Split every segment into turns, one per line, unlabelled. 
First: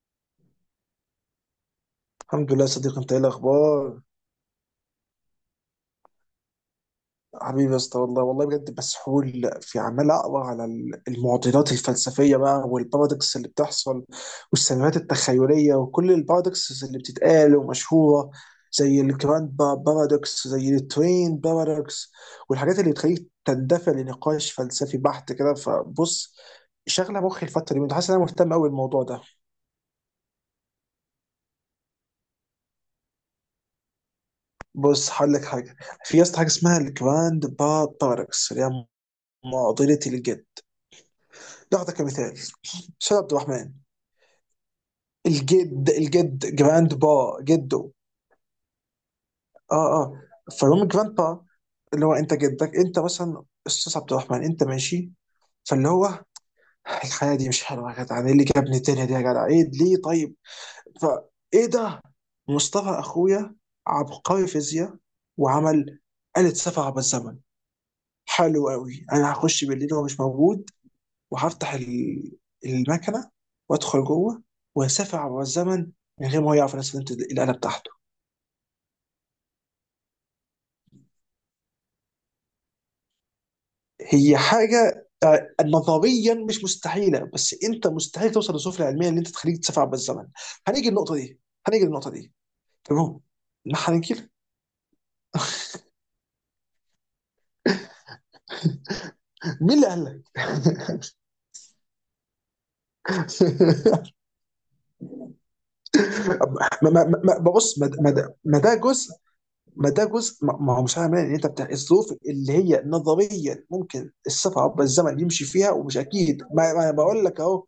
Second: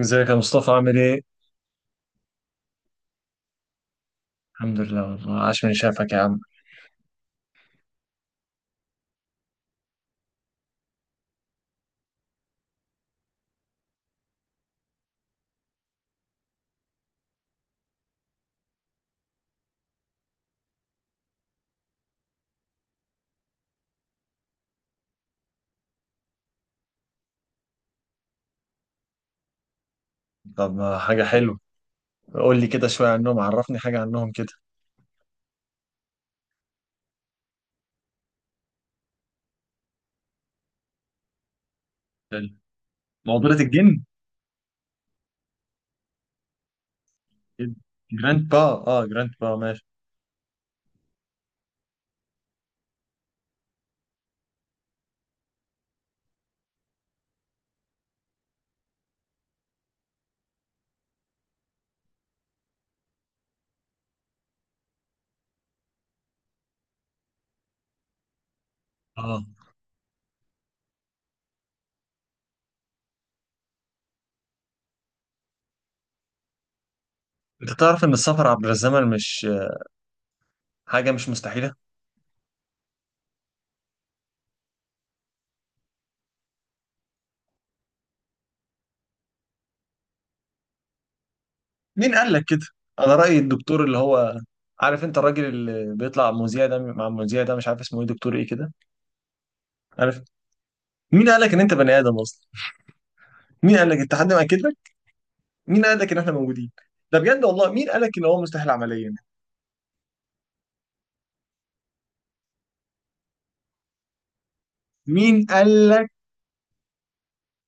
ازيك يا مصطفى عامل ايه؟
الحمد لله يا صديقي، انت ايه الاخبار؟
الحمد لله والله، عاش من شافك يا عم.
حبيبي يا اسطى، والله والله بجد مسحول، في عمال اقرا على المعضلات الفلسفيه بقى، والبارادوكس اللي بتحصل والسيناريوهات التخيليه، وكل البارادوكس اللي بتتقال ومشهوره، زي الجراند بارادوكس، زي التوين بارادوكس، والحاجات اللي بتخليك تندفع لنقاش فلسفي بحت كده. فبص، شغله مخي الفتره دي، حاسس ان انا مهتم قوي بالموضوع ده.
طب ما حاجة حلوة، قول لي كده شوية عنهم، عرفني حاجة عنهم كده.
بص هقول لك حاجه. في يا اسطى حاجه اسمها الجراند با بارادوكس، اللي هي معضله الجد. ناخذه كمثال.
حلو.
استاذ عبد
مقبرة
الرحمن،
الجن؟
الجد الجد جراند با جده.
جراند با. اه جراند با ماشي.
اه. اه. فالمهم جراند با، اللي هو انت جدك، انت مثلا استاذ عبد الرحمن، انت ماشي. فاللي هو، الحياه دي مش حلوه يا جدع، ايه اللي جابني الدنيا دي يا جدع، ايه ليه طيب؟ فايه ده؟ مصطفى اخويا، عبقري فيزياء، وعمل آلة سفر عبر الزمن. حلو قوي، انا
اه.
هخش بالليل وهو مش موجود، وهفتح المكنه، وادخل جوه، واسافر عبر الزمن، من غير ما هو يعرف انا استخدمت الاله
انت
بتاعته.
تعرف ان السفر عبر الزمن مش حاجة مش مستحيلة؟
هي حاجه آه، نظريا مش مستحيله، بس انت مستحيل توصل للسفلى العلميه ان انت تخليك تسافر عبر الزمن. هنيجي النقطه دي. هنيجي النقطه
مين قال
دي.
لك كده؟ على
تمام.
رأي
ما
الدكتور اللي
هننكر.
هو، عارف انت الراجل اللي بيطلع مذيع ده مع المذيع ده، مش عارف اسمه ايه، دكتور ايه كده،
مين اللي قال
عارف.
لك؟
مين قال لك ان انت بني ادم اصلا؟ مين قال لك؟ انت حد مأكد لك؟ مين قال لك ان احنا موجودين؟ ده بجد والله،
بص،
مين قال لك ان هو
ما
مستحيل
ده جزء.
عمليا؟
ما ده جزء. ما، هو مش معنى ان انت بتاع الظروف اللي هي نظريا ممكن السفر عبر الزمن يمشي
مين
فيها،
قال
ومش
لك؟
اكيد. ما انا بقول لك اهو،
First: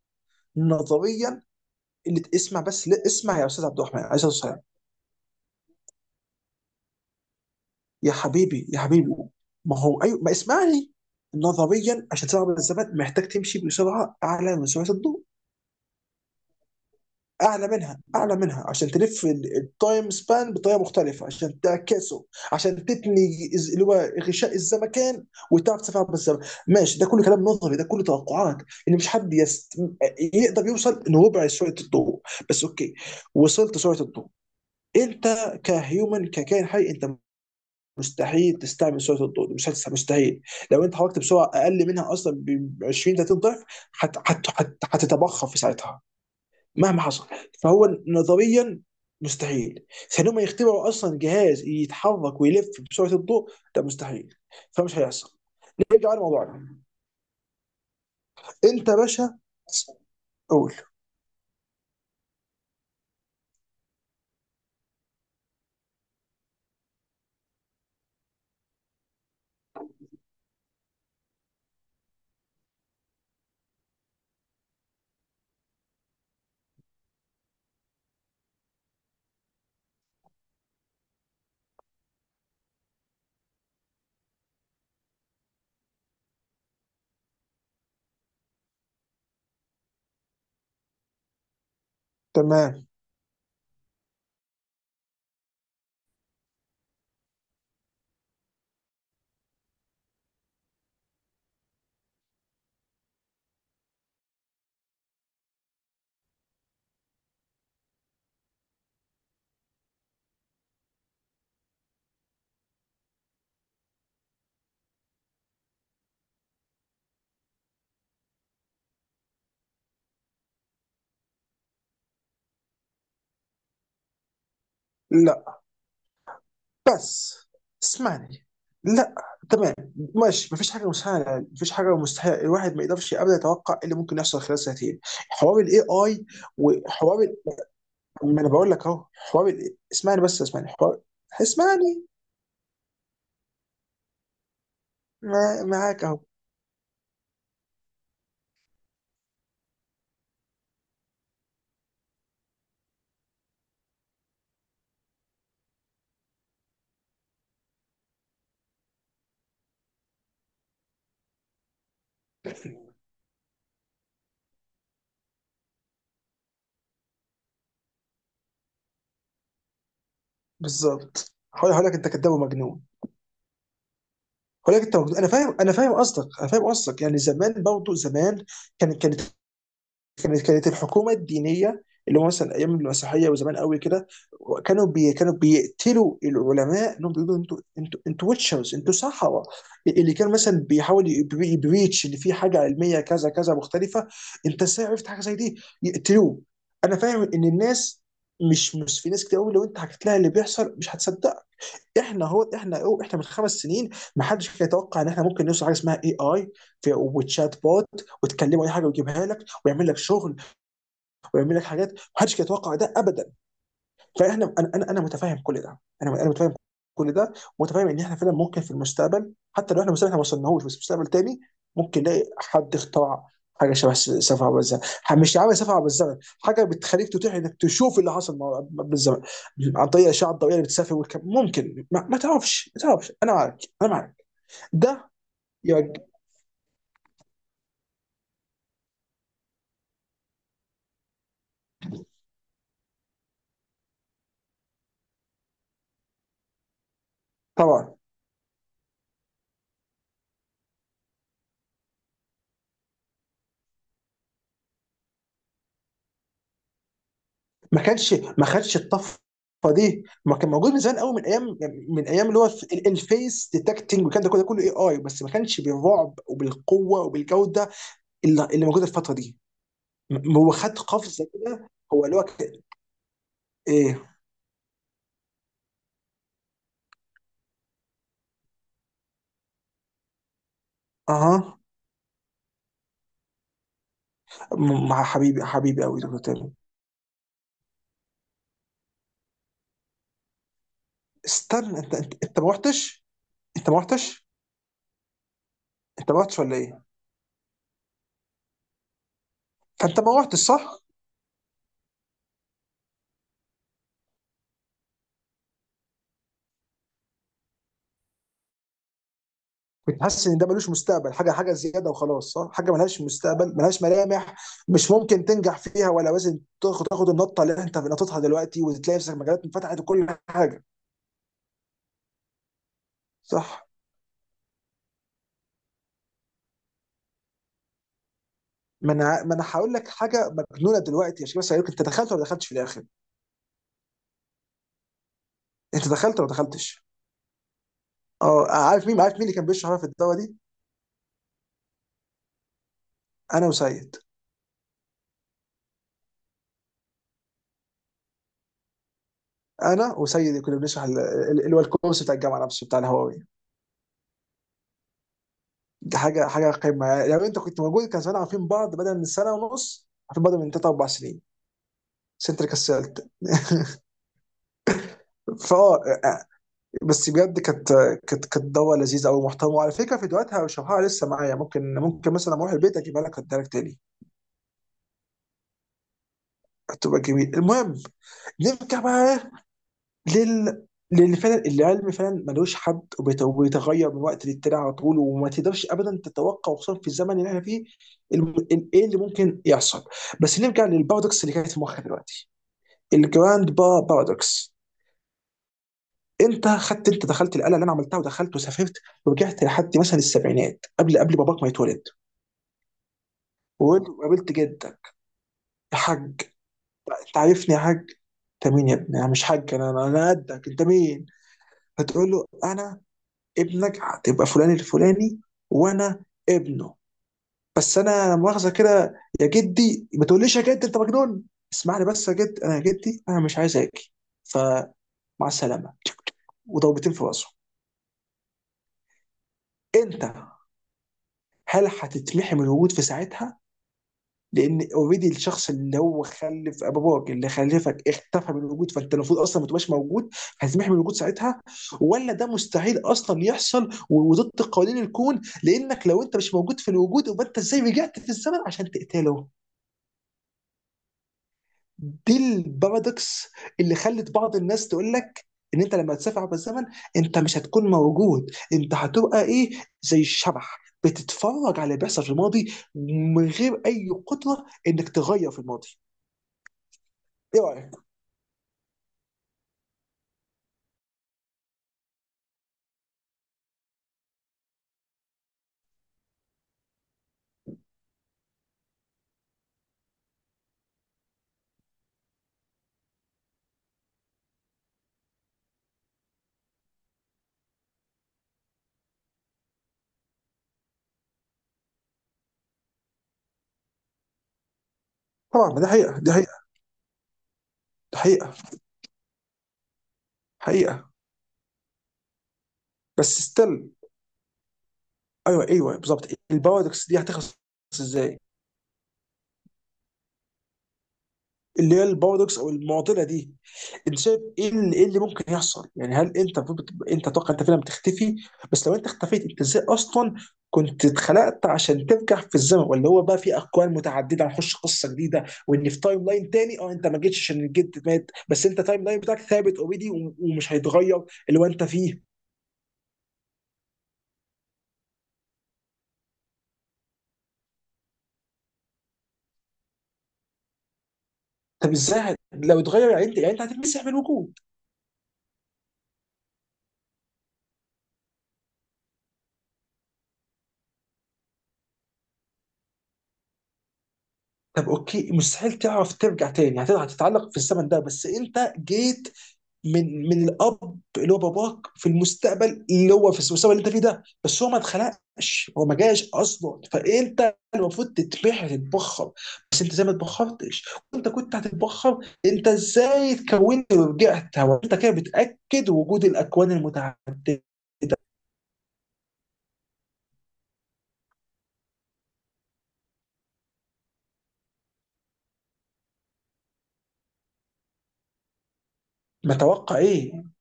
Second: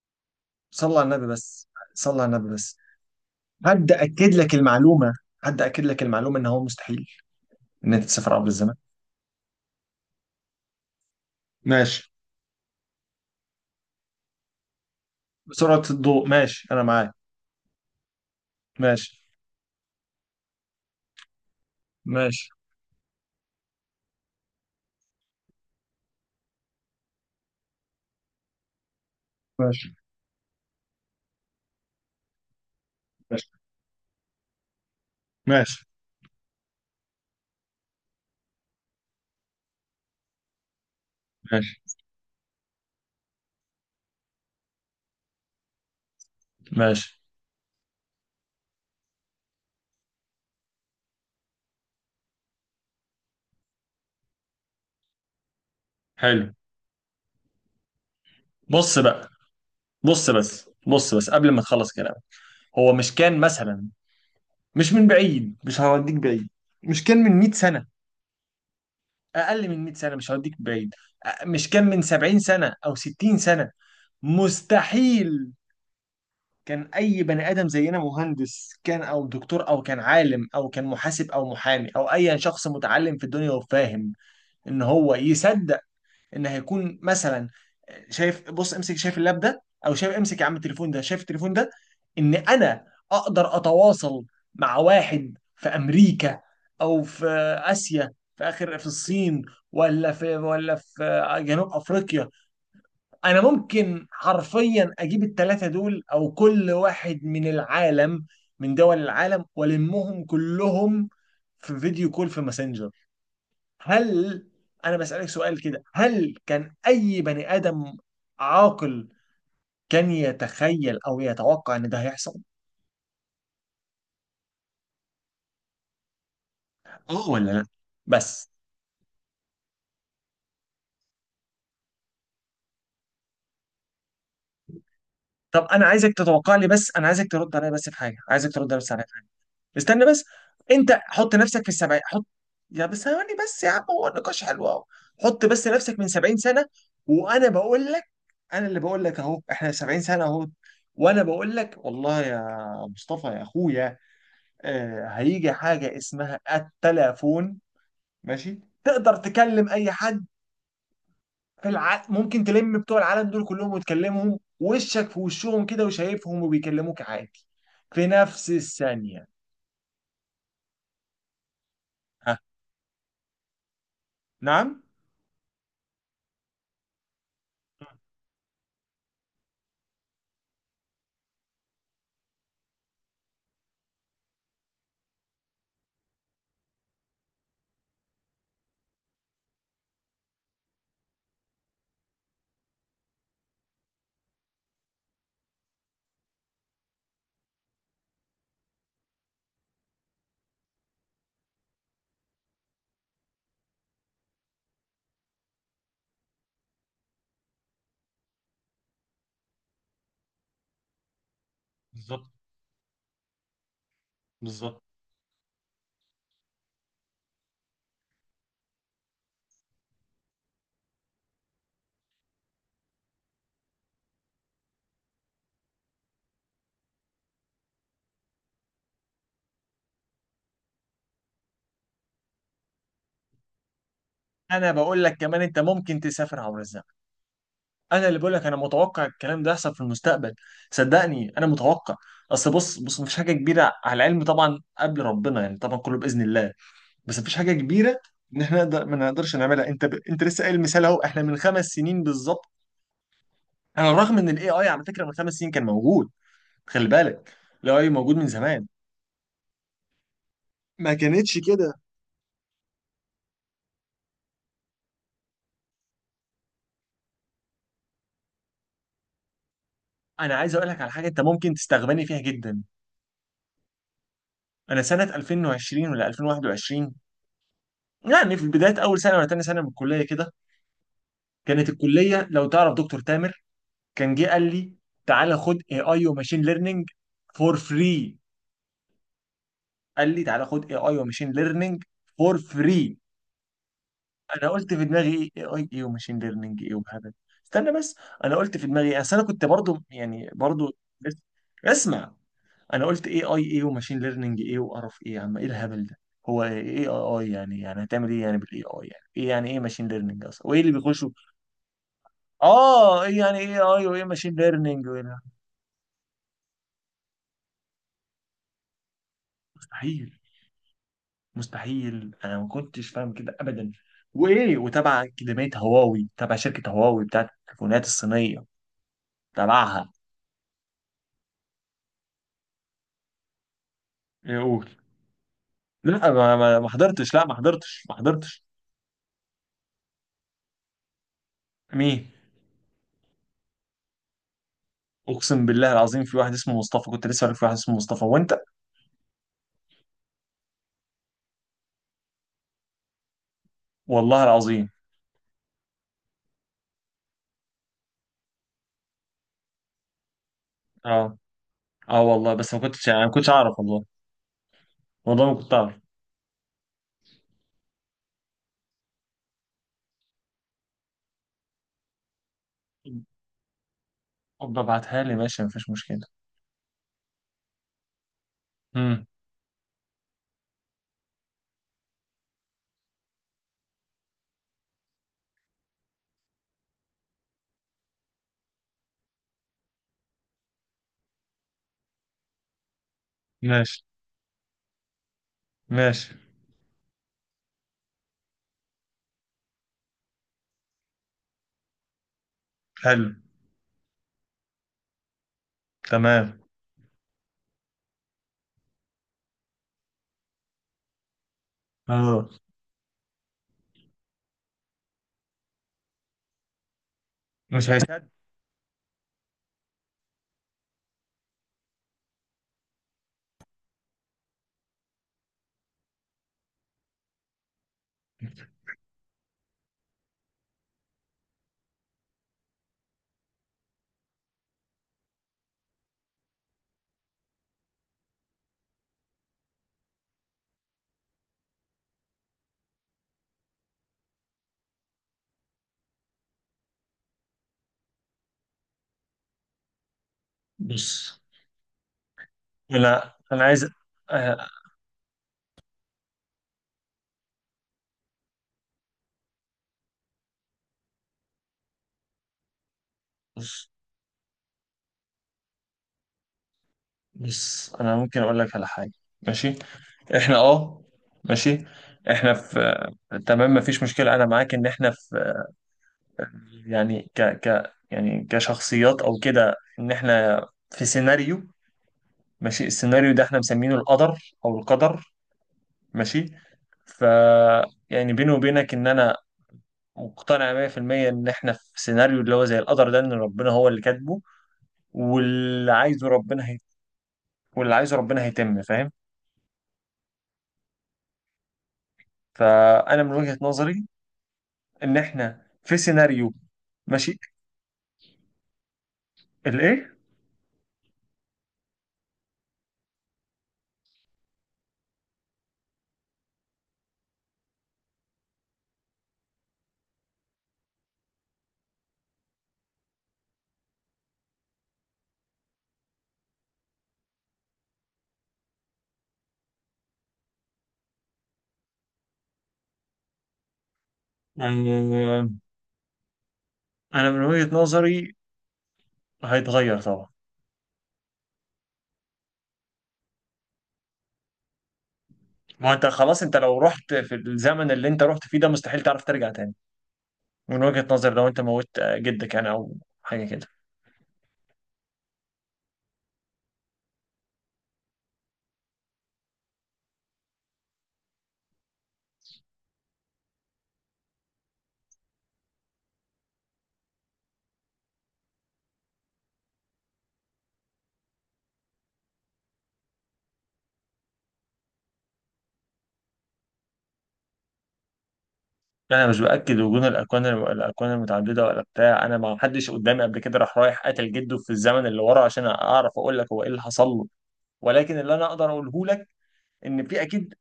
صلى على النبي
نظريا.
بس. صلى على النبي
اسمع
بس.
بس، لا اسمع يا استاذ عبد
حد
الرحمن عليه الصلاه
أكد لك
والسلام.
المعلومة؟ حد أكد لك المعلومة ان هو مستحيل، ان انت
يا
تسافر عبر
حبيبي
الزمن؟
يا حبيبي، ما هو ايوه، ما اسمعني. نظريا
ماشي.
عشان تسافر عبر الزمن، محتاج تمشي بسرعه اعلى من سرعه الضوء.
بسرعة الضوء ماشي، انا معاك.
اعلى منها، اعلى منها، عشان تلف
ماشي.
التايم سبان بطريقه مختلفه، عشان تعكسه،
ماشي.
عشان تتني، اللي هو غشاء الزمكان، وتعرف تسافر عبر الزمن. ماشي، ده كله كلام نظري، ده كله توقعات. ان مش حد يست...
ماشي.
يقدر يوصل لربع سرعه الضوء بس. اوكي،
ماشي.
وصلت سرعه الضوء. انت
ماشي.
كهيومن، ككائن حي، انت مستحيل تستعمل سرعه الضوء. مش هتستع- مستحيل. لو انت حركت بسرعه
ماشي.
اقل منها اصلا ب 20 30 ضعف، هتتبخر في ساعتها مهما
ماشي.
حصل. فهو نظريا مستحيل. ثانيا، ما يخترعوا اصلا جهاز يتحرك ويلف بسرعه الضوء. ده مستحيل، فمش هيحصل. نرجع على
حلو.
موضوعنا. انت يا
بص بقى،
باشا،
بص بس،
قول.
بص بس قبل ما تخلص كلام. هو مش كان مثلا، مش من بعيد، مش هوديك بعيد، مش كان من 100 سنة؟ أقل من 100 سنة، مش هوديك بعيد، مش كان من 70 سنة أو 60 سنة؟ مستحيل. كان أي بني آدم زينا، مهندس كان أو دكتور أو كان عالم أو كان محاسب أو محامي أو أي شخص متعلم في الدنيا وفاهم، إن هو يصدق ان هيكون مثلا، شايف، بص امسك، شايف اللاب ده، او شايف، امسك يا عم التليفون ده، شايف التليفون ده، ان انا
تمام.
اقدر اتواصل مع واحد في امريكا او في اسيا، في اخر، في الصين ولا في جنوب افريقيا، انا ممكن حرفيا اجيب الثلاثه دول او كل واحد من العالم، من دول العالم، والمهم كلهم في فيديو كول في ماسنجر. هل، انا بسألك سؤال كده، هل كان اي بني ادم عاقل كان يتخيل او يتوقع ان ده هيحصل؟
لا
اه
بس
ولا لا؟
اسمعني.
بس.
لا. تمام، ماشي، مفيش حاجه مسهله، مفيش حاجه مستحيل، الواحد ما يقدرش ابدا يتوقع إيه اللي ممكن يحصل خلال سنتين. حوار
طب
الاي
انا عايزك
اي،
تتوقع لي بس، انا
وحوار
عايزك
ال-
ترد عليا بس في حاجه،
ما انا
عايزك
بقول
ترد
لك
بس عليا
اهو،
في حاجه. استنى
اسمعني
بس،
بس، اسمعني،
انت
حوار.
حط نفسك في السبعين،
اسمعني.
حط. يا بس ثواني بس يا عم، هو النقاش حلو اهو. حط
ما-
بس نفسك
معاك
من
اهو.
70 سنه، وانا بقول لك، انا اللي بقول لك اهو، احنا 70 سنه اهو، وانا بقول لك والله يا مصطفى يا اخويا، هيجي حاجة اسمها التلافون. ماشي، تقدر تكلم أي حد ممكن تلم بتوع العالم دول كلهم وتكلمهم، وشك في وشهم كده، وشايفهم وبيكلموك عادي في نفس الثانية.
بالظبط، هقول لك انت كداب
ها؟
ومجنون. هقول
نعم.
لك انت مجنون. انا فاهم، انا فاهم قصدك. يعني زمان برضه، زمان كان كانت كانت الحكومه الدينيه، اللي هو مثلا ايام المسيحيه وزمان قوي كده، كانوا بيقتلوا العلماء، انهم بيقولوا انتوا انتوا انتوا ويتشرز، انتوا سحره، اللي كان مثلا بيحاول يبريتش ان في حاجه علميه كذا كذا مختلفه، انت ازاي عرفت حاجه زي دي. يقتلوه. انا فاهم ان الناس، مش في ناس كتير قوي لو انت حكيت لها اللي بيحصل مش هتصدق. احنا، هو احنا أو احنا من 5 سنين، ما حدش كان يتوقع ان احنا ممكن نوصل حاجه اسمها اي اي، وتشات بوت، وتكلمه اي حاجه ويجيبها لك، ويعمل لك شغل، ويعمل لك حاجات، ما
بالظبط.
حدش كان يتوقع ده ابدا. فاحنا، انا
بالظبط،
انا أنا متفاهم كل ده، انا متفاهم كل ده، ومتفاهم ان احنا فعلا ممكن في المستقبل، حتى لو احنا المستقبل احنا ما وصلناهوش، بس في مستقبل تاني ممكن نلاقي حد اخترع حاجه شبه سفر عبر الزمن، مش عامل سفر عبر الزمن، حاجه بتخليك تتيح انك تشوف اللي حصل بالزمن، عن طريق الاشعه الضوئيه اللي بتسافر والكلام. ممكن ما تعرفش. انا معاك، انا معاك.
أنا بقول
ده
لك كمان، أنت
يرج...
ممكن تسافر عبر الزمن. أنا اللي بقول لك، أنا متوقع الكلام ده يحصل في المستقبل، صدقني أنا متوقع. أصل بص، بص، مفيش حاجة كبيرة على العلم طبعا، قبل ربنا يعني، طبعا كله بإذن الله، بس مفيش حاجه
طبعا.
كبيره ان احنا نقدر ما نقدرش نعملها. انت انت لسه قايل مثال اهو، احنا من خمس سنين بالظبط، على الرغم ان الاي اي على فكره من خمس سنين كان موجود. خلي بالك، الاي
ما
اي
كانش
موجود من
ما
زمان،
خدش الطفره دي، ما كان موجود من
ما
زمان قوي، من
كانتش
ايام،
كده.
من ايام اللي هو في الفيس ديتكتنج، وكان ده كله، كله اي اي، بس ما كانش بالرعب وبالقوه وبالجوده اللي موجوده الفتره دي.
انا
هو
عايز اقول
خد
لك على حاجه انت
قفزه
ممكن
كده، هو
تستغبني
اللي
فيها
هو
جدا.
ايه.
انا سنه 2020 ولا 2021، يعني في بدايه اول سنه ولا تاني سنه من الكليه كده،
اها.
كانت الكليه، لو تعرف دكتور تامر، كان جه قال لي،
مع،
تعالى
حبيبي
خد اي
حبيبي قوي
اي
دكتور
وماشين
تامر.
ليرنينج فور فري، قال لي تعالى خد اي اي وماشين
استنى،
ليرنينج فور
انت ما
فري.
رحتش. انت ما رحتش.
انا قلت في دماغي، ايه اي اي
انت
وماشين
ما رحتش ولا
ليرنينج ايه
ايه؟
وهبل. استنى بس، انا قلت في دماغي ايه، اصل انا كنت برضو،
فانت ما
يعني
رحتش
برضو
صح؟
بس. اسمع، انا قلت ايه اي ايه وماشين ليرنينج ايه وقرف، ايه يا عم، ايه الهبل ده، هو ايه اي اي يعني، يعني هتعمل ايه يعني بالاي اي، يعني ايه يعني، ايه ماشين
كنت
ليرنينج
حاسس ان
اصلا،
ده
وايه
ملوش
اللي بيخشوا؟
مستقبل، حاجه حاجه زياده وخلاص، صح، حاجه ملهاش
اه، ايه يعني
مستقبل،
ايه
ملهاش
اي وايه ماشين
ملامح،
ليرنينج؟
مش ممكن تنجح فيها، ولا لازم تاخد النطه اللي انت نطيتها دلوقتي وتلاقي نفسك مجالات انفتحت وكل
مستحيل،
حاجه.
مستحيل، انا ما كنتش فاهم كده
صح.
ابدا. وايه، وتبع اكاديميه هواوي، تبع شركه هواوي بتاعت التليفونات الصينيه،
ما انا هقول لك
تبعها.
حاجه مجنونه دلوقتي. يا شباب، سألوك انت دخلت ولا ما دخلتش في الاخر. انت
لا،
دخلت ولا ما
ما
دخلتش؟
حضرتش، لا ما حضرتش، ما حضرتش.
اه. عارف مين، عارف مين اللي كان بيشرح في الدواء دي؟
مين؟
انا وسيد.
اقسم بالله العظيم، في واحد اسمه مصطفى كنت لسه عارف، في واحد اسمه مصطفى، وانت؟
انا وسيد كنا بنشرح اللي هو الكورس بتاع الجامعه نفسه بتاع الهواوي.
والله العظيم.
دي حاجه، حاجه قمه يعني، لو انت كنت موجود كان زمان عارفين بعض بدل من سنه ونص، عارفين بعض من ثلاث اربع
اه.
سنين.
اه والله،
ست
بس ما كنتش يعني،
كسلت.
ما كنتش اعرف والله. والله ما كنت اعرف.
فاه. بس بجد كانت دوا لذيذه قوي محترمه، وعلى فكره فيديوهاتها وشرحها لسه معايا، ممكن مثلا اروح البيت اجيبها لك، اديها لك تاني.
ابقى ابعتها لي، ماشي مفيش مشكله.
هتبقى جميل. المهم، نرجع
امم.
بقى لل لان فعلا العلم فعلا ملوش حد، وبيتغير من وقت للتاني على طول، وما تقدرش ابدا تتوقع خصوصا في الزمن اللي احنا فيه ايه اللي ممكن يحصل. بس نرجع للبارادوكس اللي كانت في مخي دلوقتي، الجراند با
ماشي.
بارادوكس.
ماشي.
انت خدت، انت دخلت القلعه اللي انا عملتها، ودخلت وسافرت ورجعت لحد مثلا السبعينات، قبل باباك ما يتولد،
حلو.
وقابلت جدك. يا حاج،
تمام.
انت عارفني يا حاج؟ انت مين يا ابني؟ انا مش حاج، انا انا أنا قدك. انت مين؟ هتقول له
اه.
انا ابنك، هتبقى فلان الفلاني وانا ابنه.
مش
بس
هيسد.
انا مؤاخذه كده يا جدي، ما تقوليش يا جد، انت مجنون، اسمعني بس يا جد، انا يا جدي انا مش عايز اجي. فمع السلامه، وضربتين في راسه. انت، هل هتتمحي من الوجود في ساعتها؟ لان اوريدي الشخص اللي هو خلف باباك اللي خلفك اختفى من الوجود، فانت المفروض اصلا ما تبقاش موجود. هتتمحي من الوجود ساعتها، ولا ده مستحيل اصلا يحصل وضد قوانين الكون، لانك لو انت مش موجود في الوجود، يبقى انت ازاي رجعت في الزمن عشان تقتله؟
بص.
دي
لا
البارادوكس
انا عايز،
اللي خلت بعض
آه،
الناس تقول لك ان انت لما تسافر عبر الزمن، انت مش هتكون موجود، انت هتبقى ايه، زي الشبح، بتتفرج على اللي بيحصل في الماضي من غير
بص
اي قدره انك تغير في الماضي. ايه رايك؟
بص، انا ممكن اقول لك على حاجه. ماشي. احنا اه، ماشي، احنا في، تمام مفيش مشكلة انا معاك، ان احنا في، يعني ك ك يعني كشخصيات او كده، ان احنا في سيناريو، ماشي، السيناريو ده احنا مسمينه القدر، او القدر. ماشي. ف، يعني بيني وبينك ان انا مقتنع 100% ان احنا في سيناريو اللي هو زي القدر ده، ان ربنا هو اللي كاتبه،
طبعا ما ده
واللي
حقيقه،
عايزه
دي حقيقه،
ربنا واللي عايزه
دي
ربنا
حقيقه،
هيتم، فاهم.
حقيقه.
فانا من
بس
وجهة
ستيل،
نظري ان احنا
ايوه ايوه
في
بالظبط،
سيناريو.
البارادوكس دي
ماشي.
هتخلص ازاي؟
الايه.
اللي هي البارادوكس او المعضله دي، انت شايف ايه اللي، إيه اللي ممكن يحصل؟ يعني هل انت المفروض انت تتوقع انت فعلا بتختفي؟ بس لو انت اختفيت، انت ازاي اصلا كنت اتخلقت عشان ترجع في الزمن؟ ولا هو بقى في اكوان متعدده، هنخش قصه جديده، وان في تايم لاين تاني، اه، انت ما جيتش عشان الجد مات، بس انت تايم لاين بتاعك ثابت اوريدي ومش هيتغير، اللي هو انت فيه.
آه، انا من وجهة نظري هيتغير طبعا.
طب ازاي لو اتغير، يعني انت، يعني انت هتتمسح من الوجود؟
ما انت خلاص، انت لو رحت في الزمن اللي انت رحت فيه ده، مستحيل تعرف ترجع تاني. من وجهة نظري لو انت موت جدك يعني او حاجة كده.
طب اوكي، مستحيل تعرف ترجع تاني، هتقدر هتتعلق في الزمن ده. بس انت جيت من الاب اللي هو باباك في المستقبل، اللي هو في المستقبل اللي انت فيه ده، بس هو ما اتخلقش، هو ما جاش اصلا، فانت المفروض تتبخر. بس انت زي ما اتبخرتش، وانت كنت هتتبخر، انت ازاي اتكونت ورجعت؟ هو انت كده بتاكد وجود الاكوان المتعدده؟
انا مش باكد وجود الاكوان، المتعدده ولا بتاع، انا ما حدش قدامي قبل كده راح رايح قتل جده في الزمن اللي ورا عشان اعرف اقول لك هو ايه اللي حصل له. ولكن اللي انا اقدر اقوله لك،
ما توقع
ان في
ايه؟
اكيد،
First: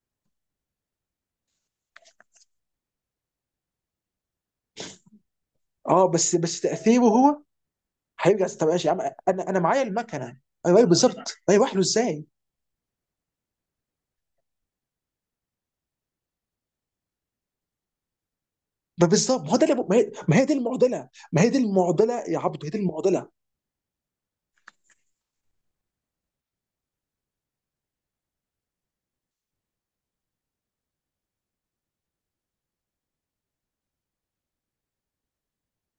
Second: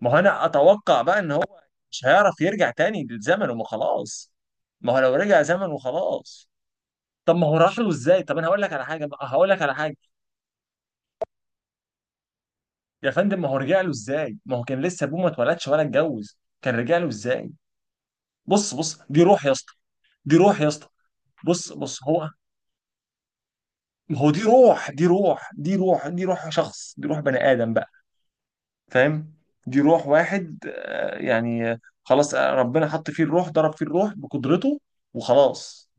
ما هو انا اتوقع بقى ان هو مش هيعرف يرجع تاني للزمن، وما خلاص، ما هو لو رجع زمن
اه بس،
وخلاص.
بس تاثيره
طب
هو
ما هو راح له ازاي؟ طب انا
هيرجع.
هقول
طب
لك على
ماشي يا عم،
حاجه بقى، هقول
انا انا
لك على
معايا
حاجه.
المكنه. ايوه، أيوة بالظبط، ما يروح له ازاي؟
يا فندم، ما هو رجع له ازاي؟ ما هو كان لسه ابوه ما اتولدش ولا اتجوز، كان رجع له ازاي؟ بص، بص،
ما
دي
بالظبط،
روح
ما
يا
هو ده
اسطى.
ما هي، ما
دي
هي دي
روح يا اسطى.
المعضله، ما هي دي
بص بص
المعضله
هو،
يا عبد، هي دي المعضله.
ما هو دي روح، دي روح دي روح دي روح شخص، دي روح بني ادم بقى، فاهم؟ دي روح واحد، يعني، خلاص، ربنا حط فيه الروح، ضرب فيه الروح بقدرته وخلاص.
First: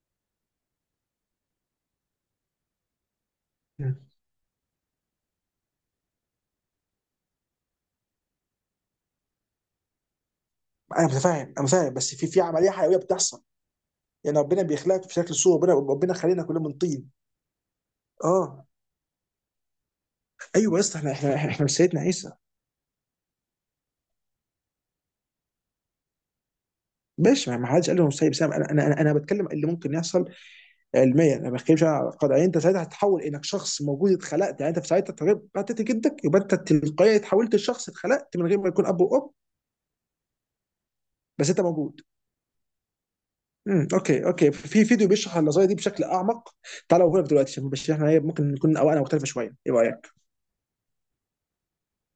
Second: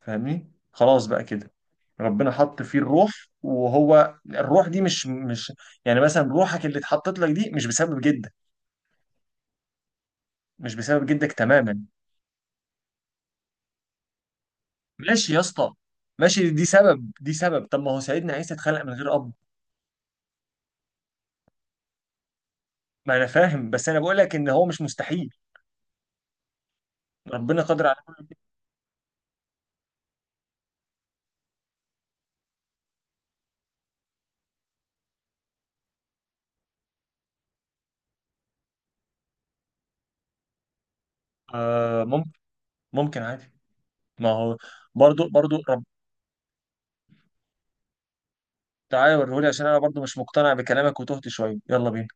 فاهمني؟ خلاص بقى كده، ربنا حط فيه الروح،
مم.
وهو الروح دي مش يعني مثلا روحك اللي اتحطت لك دي مش بسبب جدك، مش بسبب
انا
جدك
متفاهم، انا
تماما.
فاهم، بس في عمليه حيويه بتحصل، يعني ربنا بيخلقك في
ماشي
شكل
يا
صوره
اسطى.
ربنا، ربنا خلينا
ماشي،
كلنا
دي
من طين.
سبب، دي سبب، طب ما هو سيدنا عيسى
اه.
اتخلق من غير اب.
ايوه يا اسطى، احنا مش سيدنا عيسى.
ما انا فاهم، بس انا بقول لك ان هو مش مستحيل،
ماشي، ما
ربنا
ما
قادر
حدش
على،
قال له مش سيد، بس انا انا انا أنا بتكلم اللي ممكن يحصل علميا، انا ما بتكلمش على قد يعني. انت ساعتها هتتحول انك شخص موجود اتخلقت، يعني انت في ساعتها طبيعي بتاعت جدك، يبقى انت تلقائيا اتحولت لشخص اتخلقت من غير ما يكون اب وام، بس انت موجود.
آه ممكن، ممكن عادي.
امم، اوكي
ما
اوكي،
هو
في فيديو
برضو
بيشرح
برضو
النظريه دي بشكل اعمق. تعالوا هنا دلوقتي عشان بشرح احنا ايه ممكن نكون اوقات
تعالى
مختلفه
وريهولي
شويه.
عشان
ايه
انا برضو مش
رايك؟
مقتنع بكلامك وتهت شويه، يلا بينا.